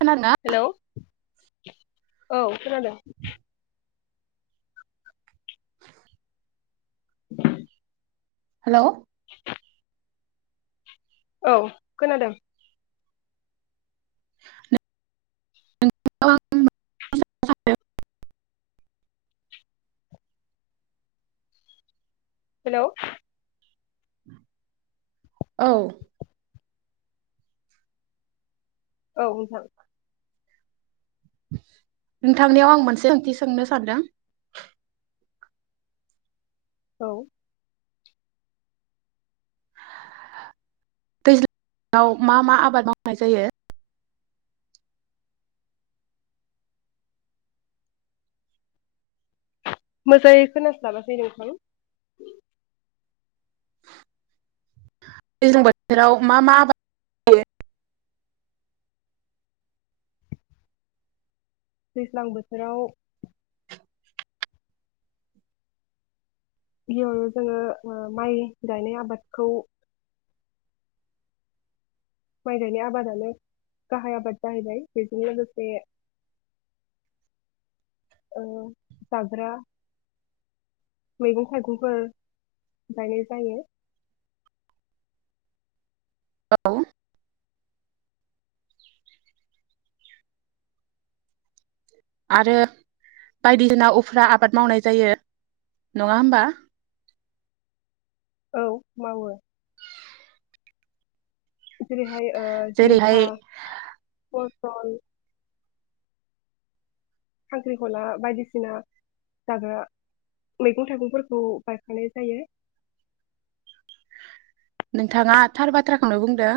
खोनादोंना हेल'। औ। खोनादों। हेल'। औ खोनादों। [inaudible] हेल'। औ। औ नोंथां। नोंथांनियाव आं मोनसे ओंथि सोंनो सानदों। औ। दैज्ला ङाव मा मा आबाद मावनाय जायो? मोजाङै खोनास्लाबासै नोंथां। दैज्लां बोथोराव मा मा आबाद [inaudible] जायो। दैज्लां बोथोराव। इयाव जोङो ओ माइ गायनाय आबादखौ माइ गायनाय आबादानो गाहाय आबाद जाहैबाय बेजों लोगोसे ओ जाग्रा मैगं थाइगंफोर गायनाय जायो। औ। आरो बायदिसिना उफ्रा आबाद मावनाय जायो नङा होमबा? औ मावो। जेरैहाय ओ जेरैहाय जिंखा पर तल खांख्रिखला बायदिसिना जाग्रा मैगं थाइगंफोरखौ गायफानाय जायो। नोंथाङा थार बाथ्राखौनो बुंदों।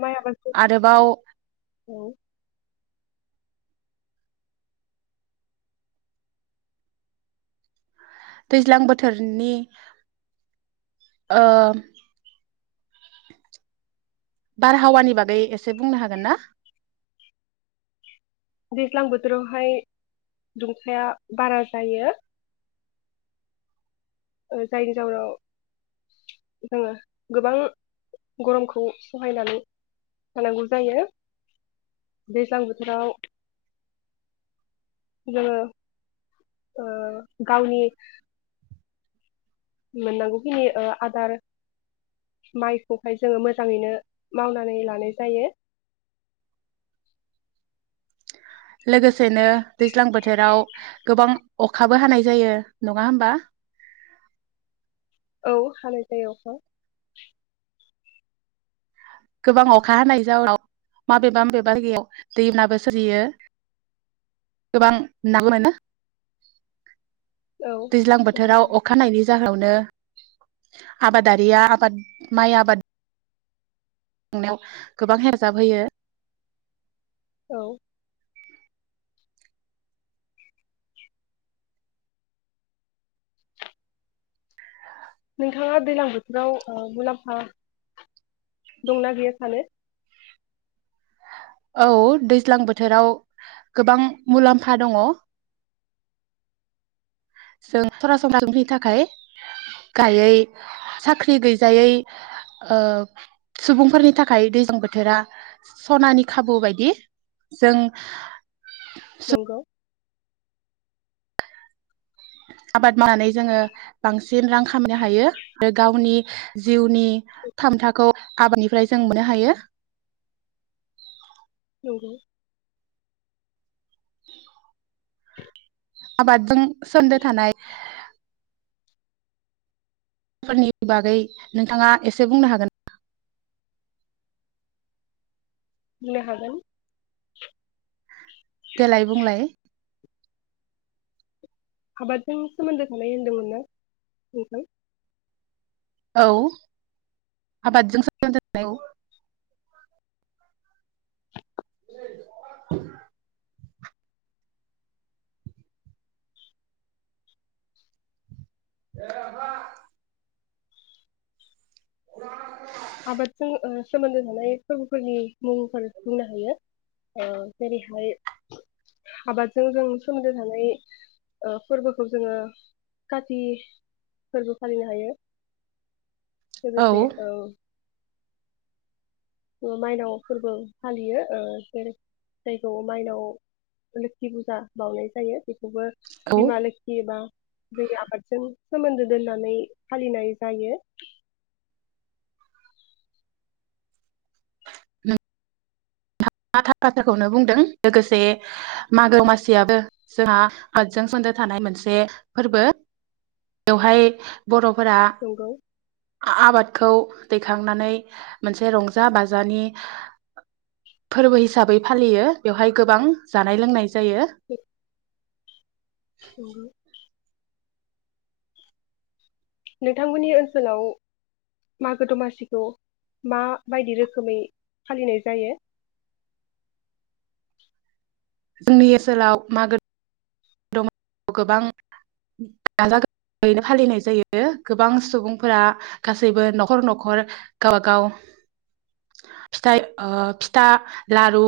माया बा आरोबाव [inaudible] औ दैज्लां बोथोरनि ओ बारहावानि बागै एसे बुंनो हागोन ना? दैज्लां बोथोरावहाय दुंखाया बारा जायो। जायनि जहोनाव जोङो गोबां गरमखौ सहायनानै थानांगौ जायो दैज्लां बोथोराव जोङो ओ गावनि मोननांगौखिनि ओ आदार माइखौहाय जोङो मोजाङैनो मावनानै लानाय जायो। लोगोसेनो दैज्लां बोथोराव गोबां अखाबो हानाय जायो नङा होनबा? औ हानाय जायो अखा। गोबां अखा हानाय जााहउनाव माबेबा माबेबायाव दैनाबो सोरजियो गोबां ना मोनो। औ दैज्लां बोथोराव अखानायनायनि जाहावनो आबादारिया आबाद माइ आबाद संनायाव गोबां हेफाजाब होयो। औ। नोंथाङा दैजलां बोथोराव मुलाम्फा दंना गैया सानो? औ दैज्लां बोथोराव गोबां मुलाम्फा दङ। जों सरासनस्राफोरनि थाखाय गायै साख्रि गैजायै सुबुंफोरनि थाखाय दैज्लां बोथोरा सनानि खाबु बायदि जों नंगौ। आबाद मावनानै जोङो बांसिन रां खामायनो हायो आरो गावनि जिउनि थामथाखौ आबादनिफ्राय जों मोननो हायो। नंगौ। [unintelligible] आबाद जों सोमदो थानाय फोरनि बागै नोंथाङा एसे बुंनो हागोन नामा? बुंनो हागोन। देलाय बुंलाय? आबादजों सोमोन्दो थानाय होनदोंमोन ना नोंथां। औ आबादजों स जानाय औ [unintelligible] द आहा अ आबादजों सोमोन्दो थानाय फोरबोफोरनि मुंफोर बुंनो हायो जेरैहाय आबादजों जों सोमोन्दो थानाय फोरबोखौ जोङो कति फोरबो फालिनो हायो। गो लोगोसे औ। माइनाव फोरबो फालियो जेरै जायखौ माइनाव लोखि फुजा बावनाय जायो बेखौबो औ बिमा लखियोबा दै आबादजों सोमोन्दो दोननानै फालिनाय जायो। [unintelligible] थार बाथ्राखौनो बुंदों लोगोसे मागो मासियाबो जोंहा हादजों सदो थानाय मोनसे फोरबो बेवहाय बर' फोरा नंगौ आबाद खौ दैखांनानै मोनसे रंजा बाजानि फोरबो हिसाबै फालियो बेवहाय गोबां जानाय लोंनाय जायो। औ। नोंथांमोननि ओनसोलाव मागो दमासिखौ माबायदि रोखोमै फालिनाय जायो? जोंनि ओनसोलाव मागो द गोबां गाजा गोैनो फालिनाय जायो गोबां सुबुंफोरा गासैबो न'खर न'खर गबागाव फिथाइ फिथा लारु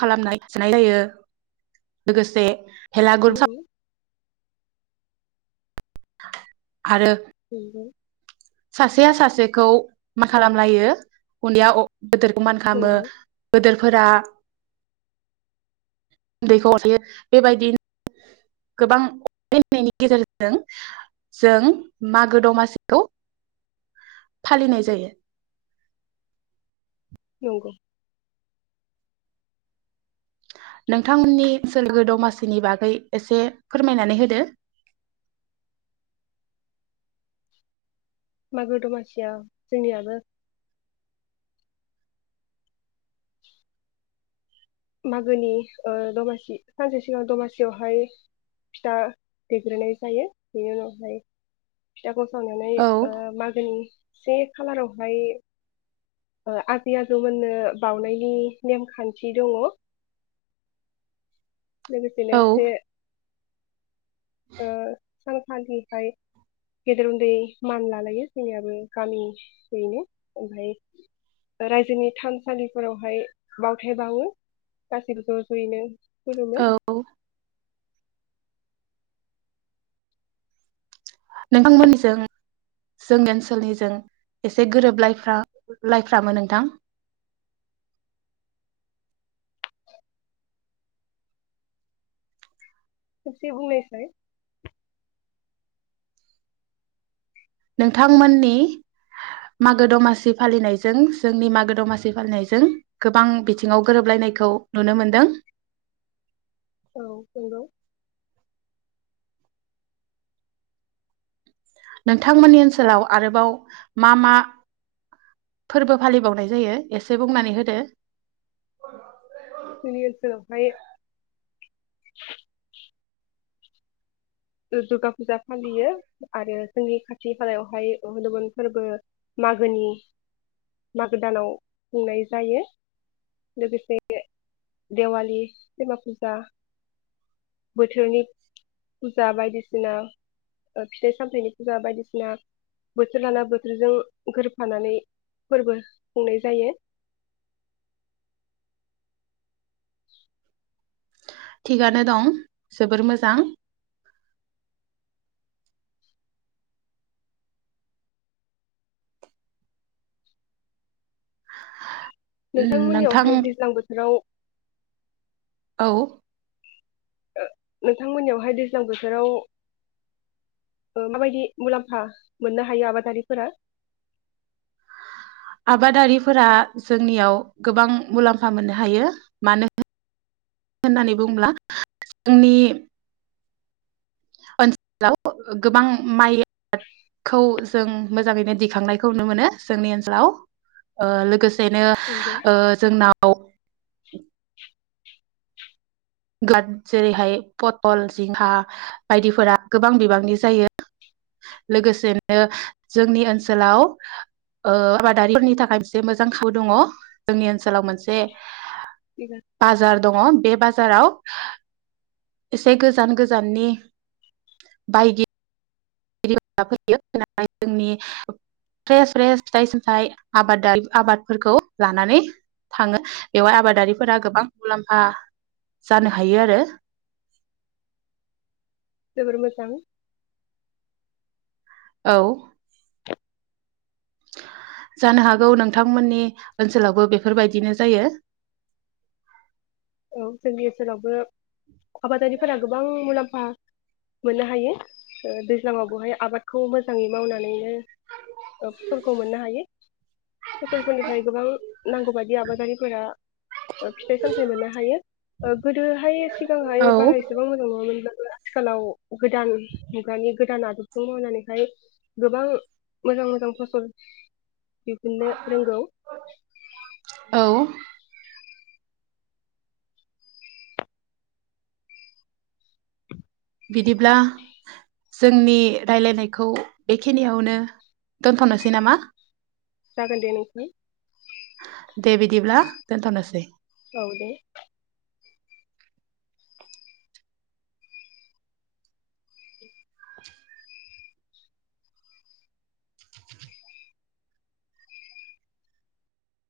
खालामनाय जायो लोगोसे भेलागुर सा नंगौ आरो [inaudible] सासेया सासेखौ मा खालामलायो उन्दैया गदोरखौ मान खालामो नंगौ गदोर फोरा उन्दैखौ हर थायो बेबायदिनो गोबां अनाय होननायनि गेजेरजों जों मागो दमासिखौ फालिनाय जायो नंगौ नोंथांमोननि सोरगो दमासिनि बागै एसे फोरमायनानै होदो मागो दमासिया जोंनियाबो मागोनि ओ, दमासि सानसे सिगां दमासियावहाय फिथा दैग्रोनाय जायो बेनि उनावहाय फिथाखौ सावनानै औ मागोनि से खालारावहाय ओ आजै आजौमोननो बावनायनि नेमखान्थि दङ लोगोसेनो औ से ओ, सानखालिहाय गेदेर उन्दै मान लालायो जोंनियाबो गामियैनो, ओमफ्राय रायजोनि थानसालिफोरावहाय बावथाय बावो, गासैबो ज' ज'यैनो खुलुमो औ नोंथांमोनजों जोंनि ओनसोलनिजों एसे गोरोबलायफ्रा लायफ्रामोन नोंथां खेबसे बुंनायसाय नोंथांमोननि मागो दमासि फालिनायजों जोंनि मागो दमासि फालिनायजों गोबां बिथिङाव गोरोबलायनायखौ नुनो मोनदों। औ नंगौ नोंथांमोननि ओनसोलाव आरोबाव मा मा फोरबो फालिबावनाय जायो एसे बुंनानै होदो जोंनि ओनसोलावहाय दुर्गा फुजा फालियो आरो जोंनि खाथि खालायावहाय हनुमोन फोरबो मागोनि मागो दानाव खुंनाय जायो लोगोसे देवालि दिमा फुजा बोथोरनि फुजा बायदिसिना फिथाइ सामथायाइनि फुजा बायदिसिना बोथोर लाना बोथोरजों गोरोबफानानै फोरबो खुंनाय जायो थिगानो दं जोबोर मोजां हो हो नोंथांमोननियावहाय दैज्लां बोथोराव औ ओ नोंथांमोननियावहाय दैज्लां बोथोराव ओ, माबायदि मुलाम्फा मोननो हायो आबादारिफोरा? आबादारिफोरा जोंनियाव गोबां मुलाम्फा मोननो हायो मानो होननानै बुङोब्ला जोंनि ओनसोलाव गोबां माइखौ जों मोजाङैनो दिखांनायखौ नुनो मोनो जोंनि ओनसोलाव ओ, लोगोसे बेनो नंगौ, ओ, जोंनाव ग्लाड जेरैहाय पथल, जिंखा बायदिफोरा गोबां बिबांनि जायो लोगोसेनो जोंनि ओनसोलाव ओ, आबादारिफोरनि थाखाय मोनसे मोजां खावु दङ जोंनि ओनसोलाव मोनसे बाजार दङ। बे बाजार जाराव एसे गोजान गोजाननि बायदि फैयो जोंनि फ्रेस फ्रेस फिथाइ सामथाइ आबाद आबादारि, आबादफोरखौ लानानै थाङो बेवहाय आबादारिफोरा गोबां मुलाम्फा जानो हायो आरो जोबोर मोजां औ जानो हागौ नोंथांमोननि ओनसोलावबो बेफोरबायदिनो जायो औ जोंनि ओनसोलावबो आबादारिफोरा गोबां मुलाम्फा मोननो हायो दैज्लाङावबोहाय आबादखौ मोजाङै मावनानैनो ओ फसलखौ मोननो हायो फसलफोरनिफ्राय गोबां नांगौ बायदि आबादारिफोरा फिथाइ सामथाय मोननो हायो हायो गोदोहाय सिगांहाय बारा औ एसेबां मोजां नङामोनब्ला आथिखालाव गोदान मुगानि गोदान आदबजों मावनानैहाय गोबां मोजां मोजां फसल दिहुन्नो रोंगौ बिदिब्ला जोंनि राय्लायनायखौ बेखिनियावनो दोनथ'नोसै नामा? जागोन दे नोंथां दे बिदिब्ला दोन्थ' नोसै औ दे [unintelligible]